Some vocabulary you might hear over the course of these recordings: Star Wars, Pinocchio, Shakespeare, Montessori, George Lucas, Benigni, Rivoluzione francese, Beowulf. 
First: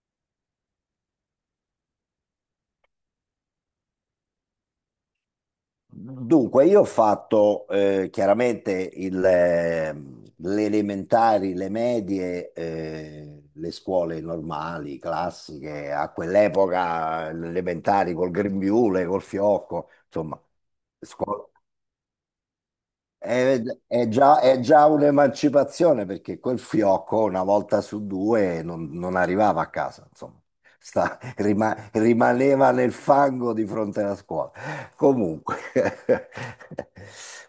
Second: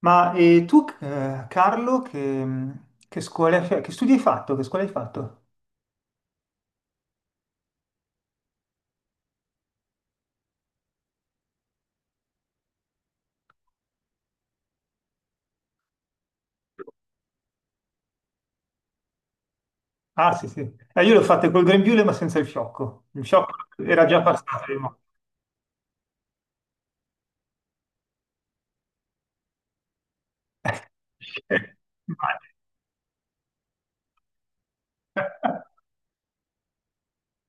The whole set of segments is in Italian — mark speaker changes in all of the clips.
Speaker 1: Ma e tu, Carlo, mm, che scuola, cioè, che studi hai fatto? Che scuola hai fatto?
Speaker 2: Dunque, io ho fatto chiaramente le elementari, le medie, le scuole normali, classiche, a quell'epoca le elementari col grembiule, col fiocco,
Speaker 1: Ah,
Speaker 2: insomma,
Speaker 1: sì, sì. Io l'ho fatta
Speaker 2: scuola.
Speaker 1: col grembiule, ma senza il fiocco. Il fiocco
Speaker 2: È,
Speaker 1: era
Speaker 2: è
Speaker 1: già
Speaker 2: già, è
Speaker 1: passato.
Speaker 2: già
Speaker 1: prima.
Speaker 2: un'emancipazione perché quel fiocco una volta su due non arrivava a casa, insomma,
Speaker 1: Eh, vai.
Speaker 2: rimaneva nel fango di fronte alla scuola. Comunque,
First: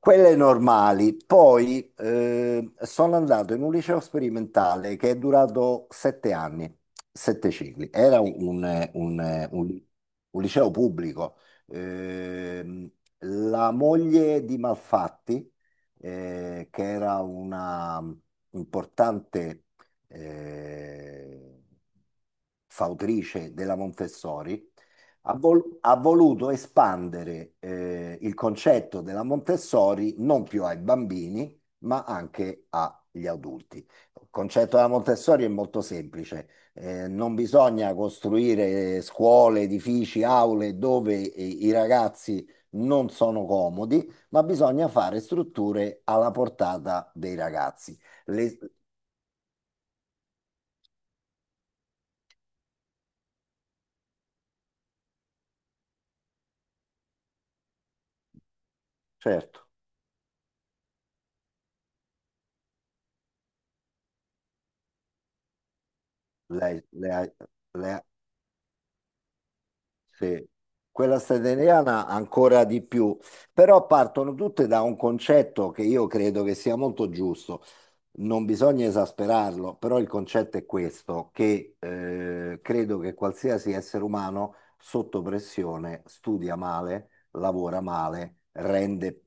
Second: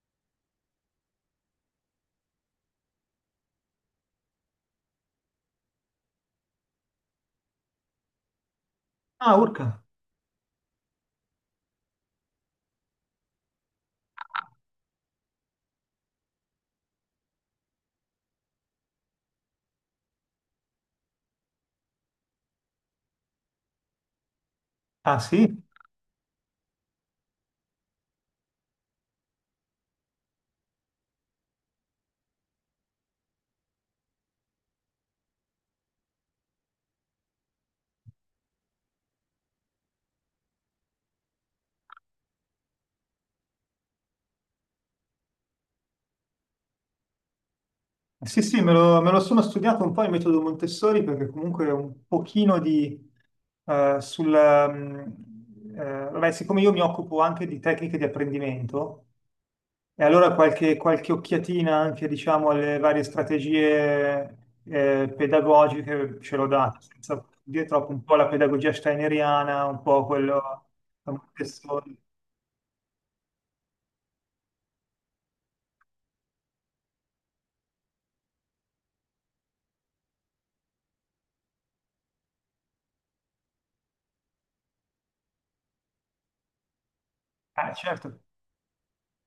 Speaker 2: quelle normali. Poi sono andato in un liceo sperimentale che è durato 7 anni, sette cicli. Era
Speaker 1: Ah, urca.
Speaker 2: un liceo pubblico. Ehm, la moglie di Malfatti che era una importante eh, fautrice della Montessori,
Speaker 1: Ah, sì?
Speaker 2: ha voluto espandere il concetto della Montessori non più ai bambini, ma anche agli adulti. Il concetto della Montessori è molto semplice. Non bisogna costruire scuole, edifici, aule dove i ragazzi non sono comodi, ma bisogna fare strutture alla portata dei ragazzi.
Speaker 1: Sì,
Speaker 2: Le-
Speaker 1: sì, me lo sono studiato un po' il metodo Montessori, perché comunque è un pochino di... eh, sul... mm, vabbè, siccome io mi occupo anche di tecniche di apprendimento.
Speaker 2: certo,
Speaker 1: E allora qualche occhiatina anche, diciamo, alle varie strategie pedagogiche ce l'ho data,
Speaker 2: lei,
Speaker 1: senza dire
Speaker 2: le
Speaker 1: troppo, un
Speaker 2: ha-
Speaker 1: po' la pedagogia steineriana, un po' quello...
Speaker 2: sì.
Speaker 1: la
Speaker 2: Quella statunitense
Speaker 1: Montessori.
Speaker 2: ancora di più, però partono tutte da un concetto che io credo che sia molto giusto. Non bisogna esasperarlo, però il concetto è questo, che credo che qualsiasi essere umano sotto pressione studia male,
Speaker 1: Ah,
Speaker 2: lavora
Speaker 1: certo.
Speaker 2: male, rende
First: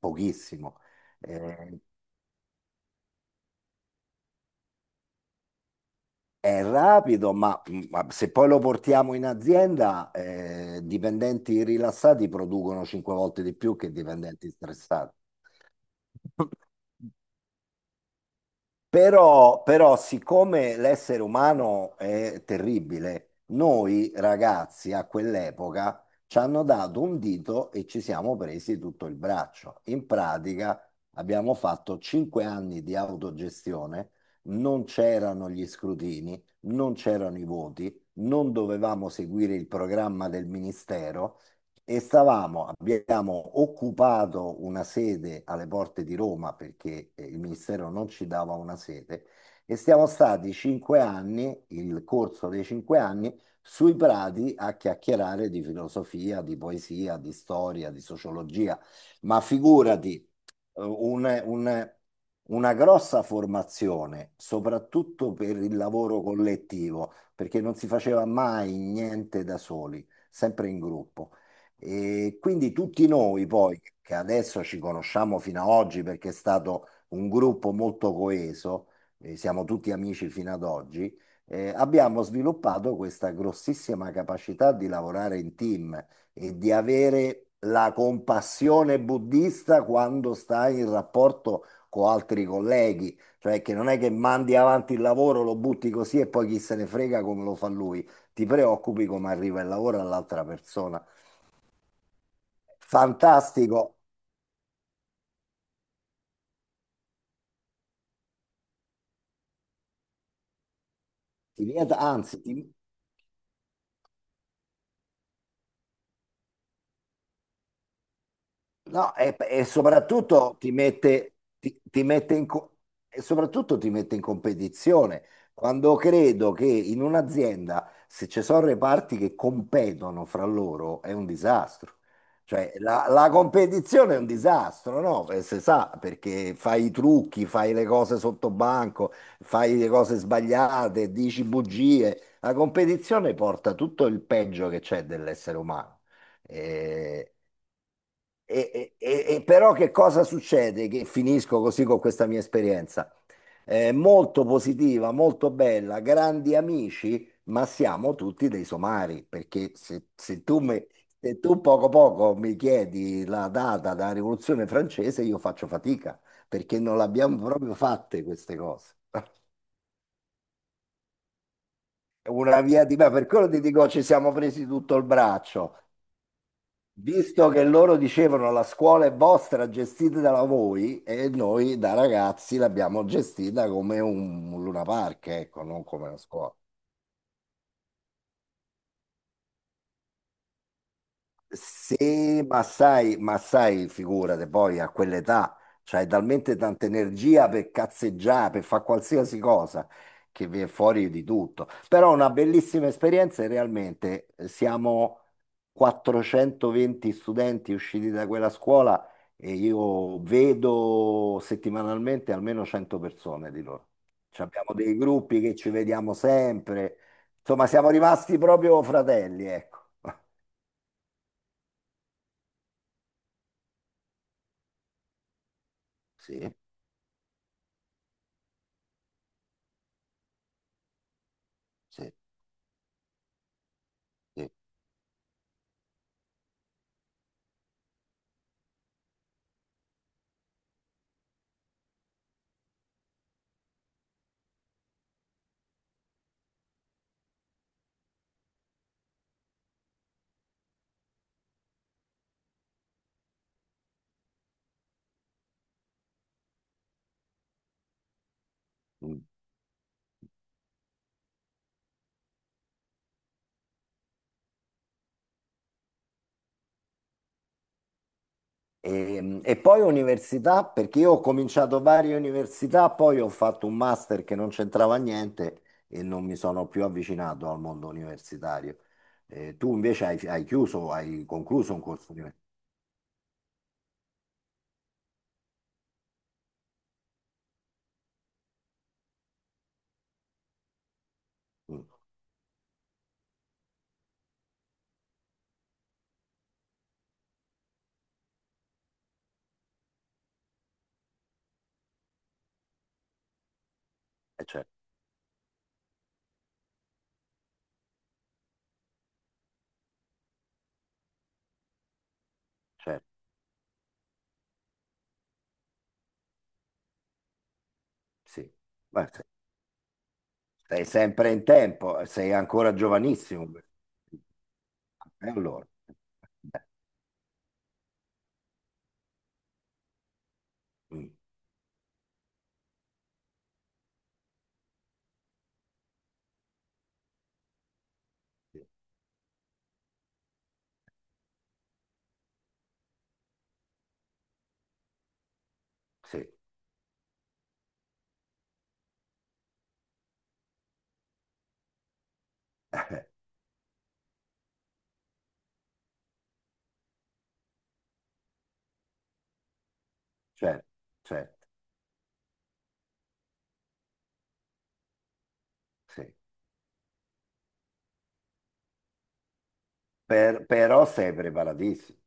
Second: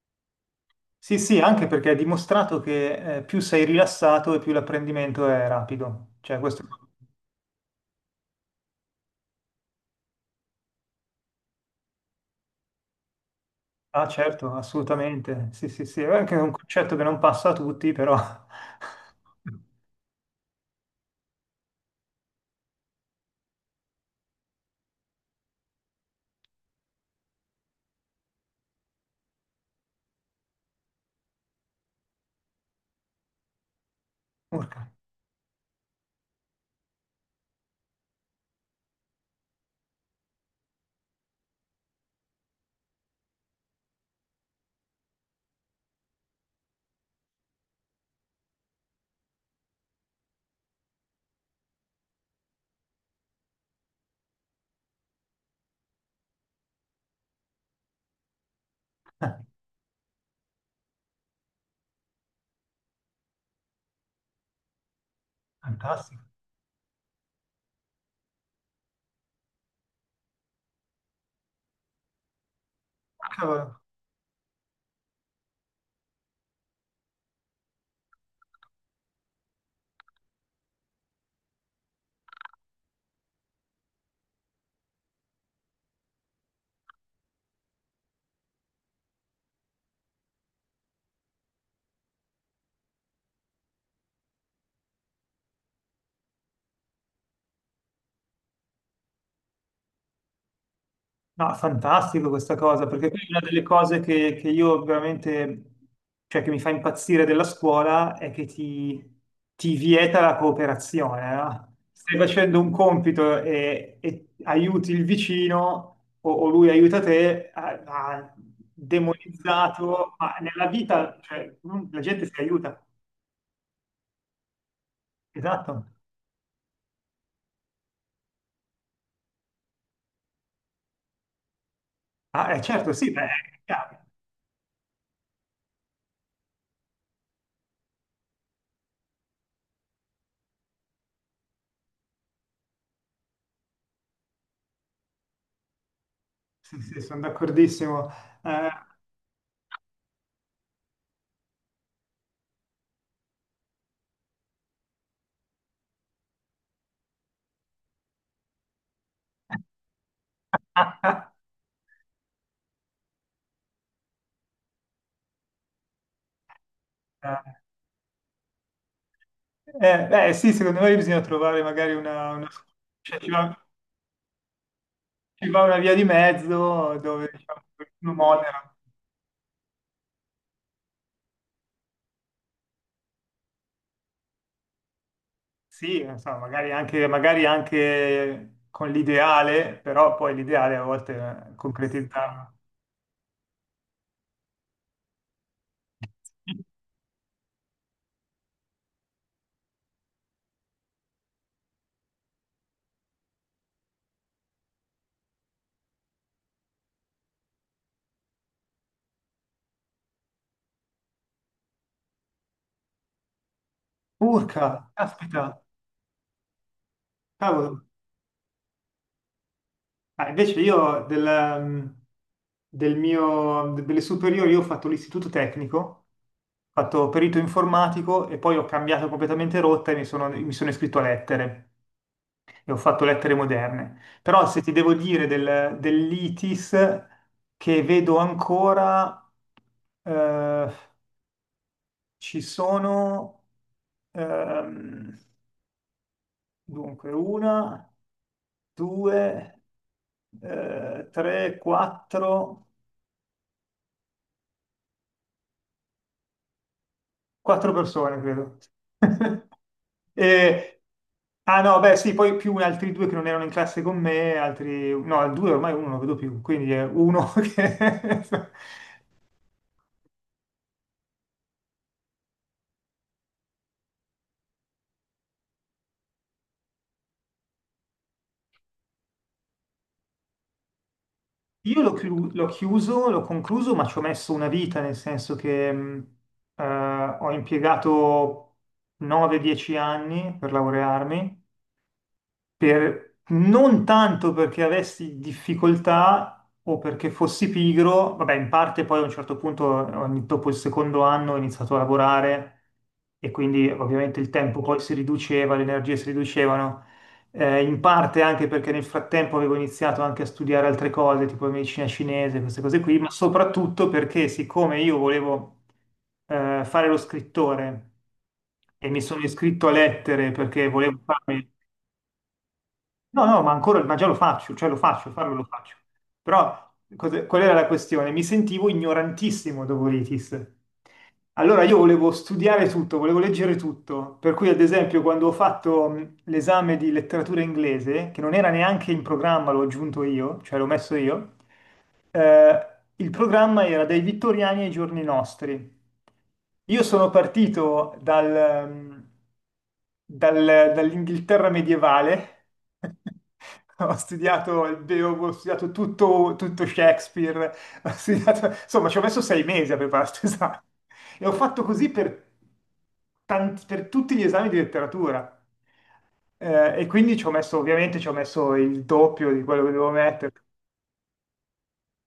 Speaker 2: pochissimo.
Speaker 1: Sì, sì, anche
Speaker 2: Eh,
Speaker 1: perché è dimostrato che più sei rilassato e più l'apprendimento è rapido. Cioè,
Speaker 2: È
Speaker 1: questo...
Speaker 2: rapido, ma se poi lo portiamo in azienda, dipendenti rilassati producono 5 volte di più che
Speaker 1: Ah,
Speaker 2: dipendenti
Speaker 1: certo,
Speaker 2: stressati.
Speaker 1: assolutamente. Sì, sì, sì, è anche un concetto che non passa a tutti, però...
Speaker 2: Però, siccome l'essere umano è terribile, noi ragazzi a quell'epoca ci hanno dato un dito e ci siamo presi tutto il braccio. In pratica abbiamo fatto 5 anni di autogestione, non
Speaker 1: Urca.
Speaker 2: c'erano gli scrutini, non c'erano i voti, non dovevamo seguire il programma del ministero e abbiamo occupato una sede alle porte di Roma perché il ministero non ci dava una sede e siamo stati 5 anni, il corso dei 5 anni, sui prati a chiacchierare di filosofia, di poesia, di storia, di sociologia. Ma figurati, eh, un- un- una grossa formazione, soprattutto per il lavoro
Speaker 1: Fantastico.
Speaker 2: collettivo, perché non si faceva mai niente da soli, sempre in gruppo. E quindi tutti noi
Speaker 1: Cavolo.
Speaker 2: poi, che adesso ci conosciamo fino ad oggi perché è stato un gruppo molto coeso, siamo tutti amici fino ad oggi, abbiamo sviluppato questa grossissima capacità di lavorare in team e di avere la compassione buddista quando stai in rapporto con altri colleghi, cioè che non è che mandi avanti il lavoro, lo butti così e poi chi se ne frega come lo fa lui, ti preoccupi come arriva il lavoro all'altra persona.
Speaker 1: No, fantastico questa cosa, perché poi una delle
Speaker 2: Fantastico.
Speaker 1: cose che io veramente, cioè che mi fa impazzire della scuola è che ti vieta la cooperazione,
Speaker 2: Ti
Speaker 1: no?
Speaker 2: vieta,
Speaker 1: Stai
Speaker 2: anzi, ti,
Speaker 1: facendo un compito e aiuti il vicino o lui aiuta te, ha
Speaker 2: No, e
Speaker 1: demonizzato, ma
Speaker 2: soprattutto
Speaker 1: nella
Speaker 2: ti
Speaker 1: vita,
Speaker 2: mette,
Speaker 1: cioè,
Speaker 2: ti-
Speaker 1: non- la
Speaker 2: ti
Speaker 1: gente
Speaker 2: mette
Speaker 1: si
Speaker 2: in, co-
Speaker 1: aiuta.
Speaker 2: e soprattutto ti mette in competizione.
Speaker 1: Esatto.
Speaker 2: Quando credo che in un'azienda, se ci sono reparti che competono fra loro, è un disastro.
Speaker 1: Ah,
Speaker 2: Cioè,
Speaker 1: certo,
Speaker 2: la,
Speaker 1: sì, beh,
Speaker 2: la
Speaker 1: è chiaro.
Speaker 2: competizione è un disastro, no? Si sa, perché fai i trucchi, fai le cose sotto banco, fai le cose sbagliate, dici bugie. La competizione porta tutto il peggio che c'è dell'essere umano.
Speaker 1: Sì, sì, sono
Speaker 2: Eh,
Speaker 1: d'accordissimo. Eh,
Speaker 2: però che cosa succede? Che finisco così con questa mia esperienza. Molto positiva, molto bella, grandi amici, ma siamo tutti dei somari, perché se tu poco poco mi chiedi la data della Rivoluzione francese, io faccio fatica, perché non l'abbiamo proprio fatte queste cose.
Speaker 1: Beh, sì, secondo me bisogna trovare magari
Speaker 2: Una via di me,
Speaker 1: cioè,
Speaker 2: Per quello ti dico ci siamo presi tutto il
Speaker 1: ci va
Speaker 2: braccio.
Speaker 1: una via di mezzo dove
Speaker 2: Visto che
Speaker 1: diciamo,
Speaker 2: loro
Speaker 1: uno
Speaker 2: dicevano la
Speaker 1: modera.
Speaker 2: scuola è vostra, gestita da voi, e noi da ragazzi l'abbiamo gestita come un Luna Park, ecco, non
Speaker 1: Sì,
Speaker 2: come una
Speaker 1: non so,
Speaker 2: scuola.
Speaker 1: magari anche con l'ideale, però poi l'ideale a volte è
Speaker 2: Sì,
Speaker 1: concretizzarlo.
Speaker 2: ma sai, figurate, poi a quell'età c'hai talmente tanta energia per cazzeggiare, per fare qualsiasi cosa, che viene fuori di tutto. Però una bellissima esperienza e realmente siamo 420 studenti usciti da quella scuola e io vedo settimanalmente almeno 100 persone di loro. Ci abbiamo
Speaker 1: Urca,
Speaker 2: dei gruppi che
Speaker 1: aspetta,
Speaker 2: ci vediamo sempre, insomma
Speaker 1: cavolo.
Speaker 2: siamo rimasti proprio fratelli, ecco.
Speaker 1: Ah, invece io delle superiori io ho fatto l'istituto tecnico, ho
Speaker 2: Sì,
Speaker 1: fatto perito informatico e poi ho cambiato completamente rotta e mi sono iscritto a lettere.
Speaker 2: sì.
Speaker 1: E ho fatto lettere moderne. Però
Speaker 2: Sì.
Speaker 1: se ti devo dire dell'ITIS che vedo ancora, eh, ci sono ehm, dunque una, due, tre, quattro, quattro persone, credo.
Speaker 2: Mm.
Speaker 1: E- ah no, beh sì, poi più altri due che non erano in classe con me, altri... No, due ormai uno non lo vedo più, quindi è uno che...
Speaker 2: E poi università, perché io ho cominciato varie università, poi ho fatto un master che non c'entrava niente e non mi sono più avvicinato al mondo universitario. Tu invece hai chiuso, hai concluso un corso universitario.
Speaker 1: L'ho chiuso, l'ho concluso, ma ci ho messo una vita, nel senso che eh, ho impiegato 9-10 anni per laurearmi non tanto perché avessi difficoltà o perché fossi pigro, vabbè, in parte poi a un certo punto, dopo il secondo anno, ho iniziato a lavorare e quindi ovviamente il tempo
Speaker 2: Certo,
Speaker 1: poi si riduceva, le energie si riducevano, in parte anche perché nel frattempo avevo iniziato anche a studiare altre cose, tipo medicina cinese, queste cose qui,
Speaker 2: certo,
Speaker 1: ma soprattutto perché siccome io volevo fare lo scrittore
Speaker 2: sì.
Speaker 1: e mi
Speaker 2: Beh,
Speaker 1: sono iscritto a lettere perché
Speaker 2: sei
Speaker 1: volevo
Speaker 2: sempre in
Speaker 1: farmi...
Speaker 2: tempo, sei ancora
Speaker 1: No, no,
Speaker 2: giovanissimo.
Speaker 1: ma ancora, ma già lo faccio, cioè lo faccio,
Speaker 2: E
Speaker 1: farlo lo
Speaker 2: allora?
Speaker 1: faccio.
Speaker 2: Beh,
Speaker 1: Però qual era la questione? Mi sentivo ignorantissimo dopo l'ITIS.
Speaker 2: mm,
Speaker 1: Allora io volevo studiare tutto, volevo leggere tutto, per cui ad esempio quando ho fatto l'esame di letteratura inglese, che non era neanche in programma, l'ho aggiunto io, cioè l'ho messo io, eh, il programma era dai Vittoriani ai giorni nostri.
Speaker 2: sì,
Speaker 1: Io sono partito dall'Inghilterra medievale, ho studiato il Beowulf, ho studiato tutto, tutto Shakespeare, insomma ci ho messo 6 mesi a preparare questo esame
Speaker 2: certo,
Speaker 1: e ho
Speaker 2: certo,
Speaker 1: fatto così per, per tutti gli esami di letteratura.
Speaker 2: sì.
Speaker 1: E quindi ci ho messo, ovviamente ci ho messo il doppio di quello che dovevo mettere.
Speaker 2: Però sei preparatissimo.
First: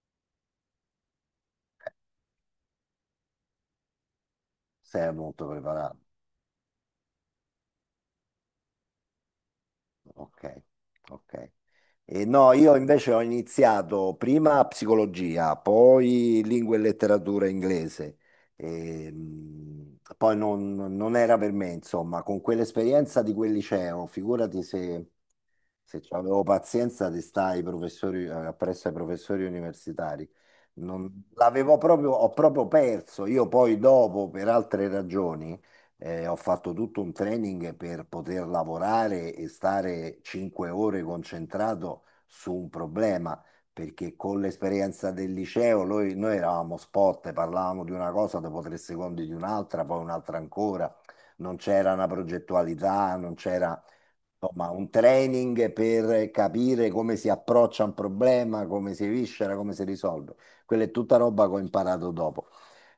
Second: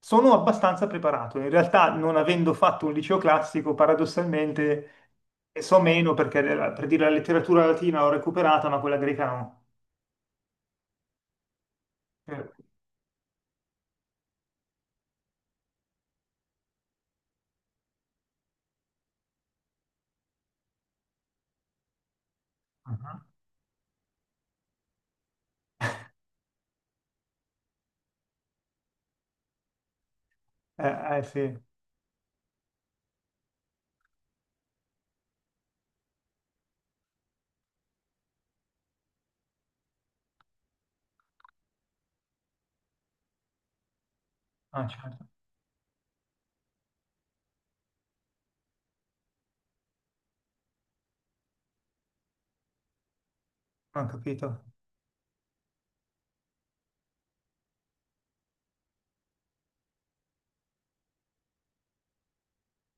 Speaker 1: Sono abbastanza preparato, in realtà non avendo fatto un liceo classico, paradossalmente
Speaker 2: Sei molto
Speaker 1: so
Speaker 2: preparato,
Speaker 1: meno perché per dire la letteratura latina l'ho recuperata, ma quella greca no.
Speaker 2: ok, ok. E
Speaker 1: Eh,
Speaker 2: no, io invece ho iniziato prima psicologia, poi lingua e letteratura inglese. E, poi non era per me, insomma, con
Speaker 1: ah,
Speaker 2: quell'esperienza di quel liceo, figurati se avevo pazienza di stare ai professori, appresso ai professori universitari. Non,
Speaker 1: sì,
Speaker 2: l'avevo proprio, ho proprio perso, io poi dopo, per altre ragioni. Ho fatto tutto un training per poter lavorare e stare 5 ore concentrato su un problema, perché con
Speaker 1: ah,
Speaker 2: l'esperienza
Speaker 1: certo,
Speaker 2: del liceo noi eravamo spot, parlavamo di una cosa, dopo 3 secondi di un'altra, poi un'altra ancora, non c'era una progettualità, non c'era
Speaker 1: ho capito.
Speaker 2: insomma, un training per capire come si approccia un problema, come si viscera, come si risolve. Quella è tutta roba che ho imparato dopo.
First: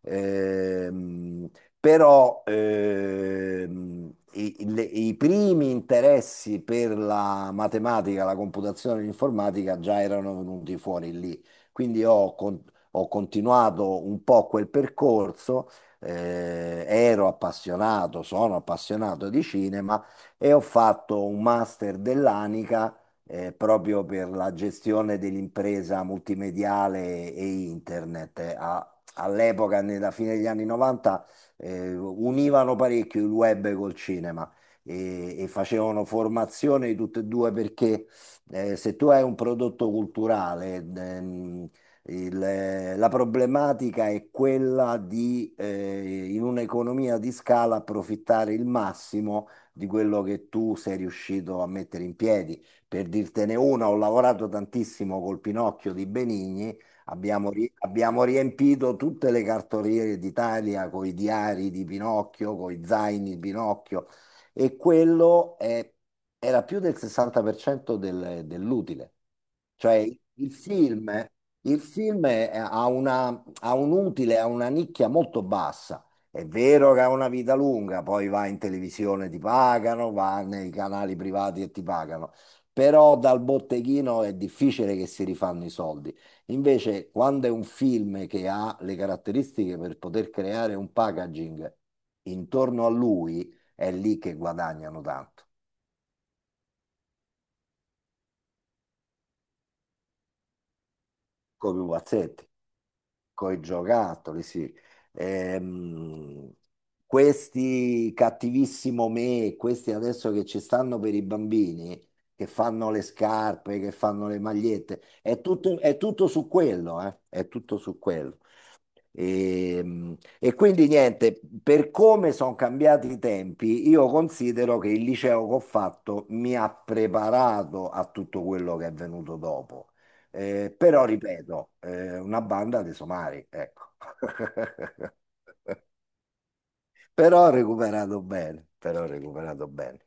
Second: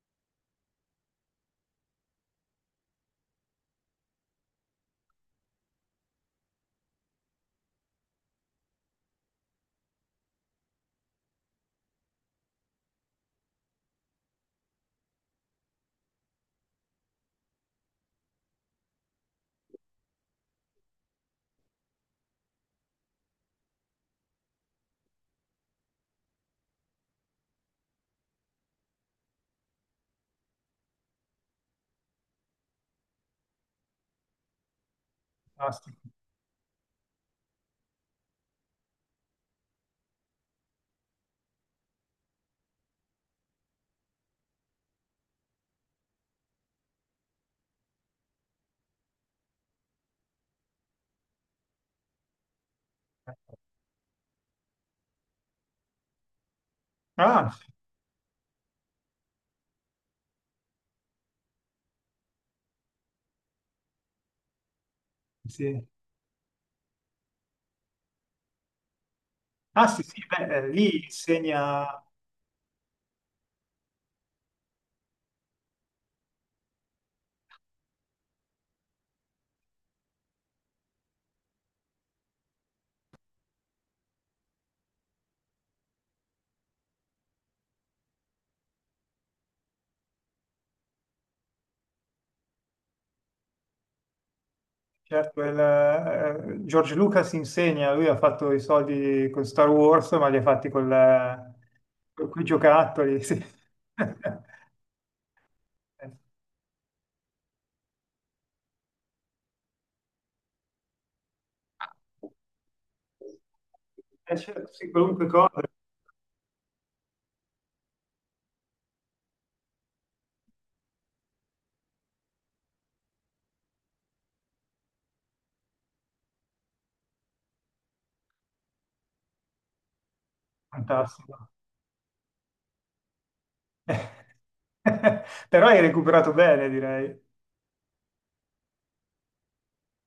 Speaker 2: Ehm, Però i primi interessi per la matematica, la computazione e l'informatica già erano venuti fuori lì. Quindi ho continuato un po' quel percorso, ero appassionato, sono appassionato di cinema e ho fatto un master dell'Anica. Proprio per la gestione dell'impresa multimediale e internet. All'epoca, nella fine degli anni 90, univano parecchio il web col cinema e facevano
Speaker 1: Fantastico.
Speaker 2: formazione di tutte e due perché se tu hai un prodotto culturale, il- la problematica è quella di, in un'economia di scala, approfittare il massimo di quello che tu sei riuscito a mettere in piedi. Per dirtene una, ho lavorato tantissimo col Pinocchio di Benigni. Abbiamo,
Speaker 1: Ah,
Speaker 2: ri- abbiamo riempito tutte le cartoliere d'Italia con i diari di Pinocchio, con i zaini di Pinocchio e quello
Speaker 1: sì.
Speaker 2: era più del 60% dell'utile.
Speaker 1: Ah, sì,
Speaker 2: Cioè
Speaker 1: sì,
Speaker 2: il
Speaker 1: beh, lì
Speaker 2: film, il
Speaker 1: insegna,
Speaker 2: film ha un utile, ha una nicchia molto bassa. È vero che ha una vita lunga, poi va in televisione, ti pagano, va nei canali privati e ti pagano, però dal botteghino è difficile che si rifanno i soldi. Invece, quando è un film che ha le caratteristiche per poter creare un packaging intorno a lui, è lì che guadagnano
Speaker 1: certo,
Speaker 2: tanto,
Speaker 1: George Lucas insegna, lui ha fatto i soldi con Star Wars, ma li ha fatti
Speaker 2: con i
Speaker 1: con quei
Speaker 2: pupazzetti,
Speaker 1: giocattoli, sì.
Speaker 2: con i giocattoli, sì. Ehm, Questi cattivissimo me, questi adesso che ci stanno per i bambini, che fanno le scarpe, che fanno le
Speaker 1: Certo, sì,
Speaker 2: magliette,
Speaker 1: qualunque
Speaker 2: è
Speaker 1: cosa è
Speaker 2: tutto, è tutto su quello, eh? È tutto su quello. E quindi niente, per come sono cambiati i tempi, io considero che il liceo che ho fatto mi ha preparato a tutto quello che è venuto dopo. Però
Speaker 1: fantastico.
Speaker 2: ripeto, una banda dei somari, ecco.
Speaker 1: Però hai recuperato bene, direi.
Speaker 2: Però ho recuperato bene, però ho recuperato bene.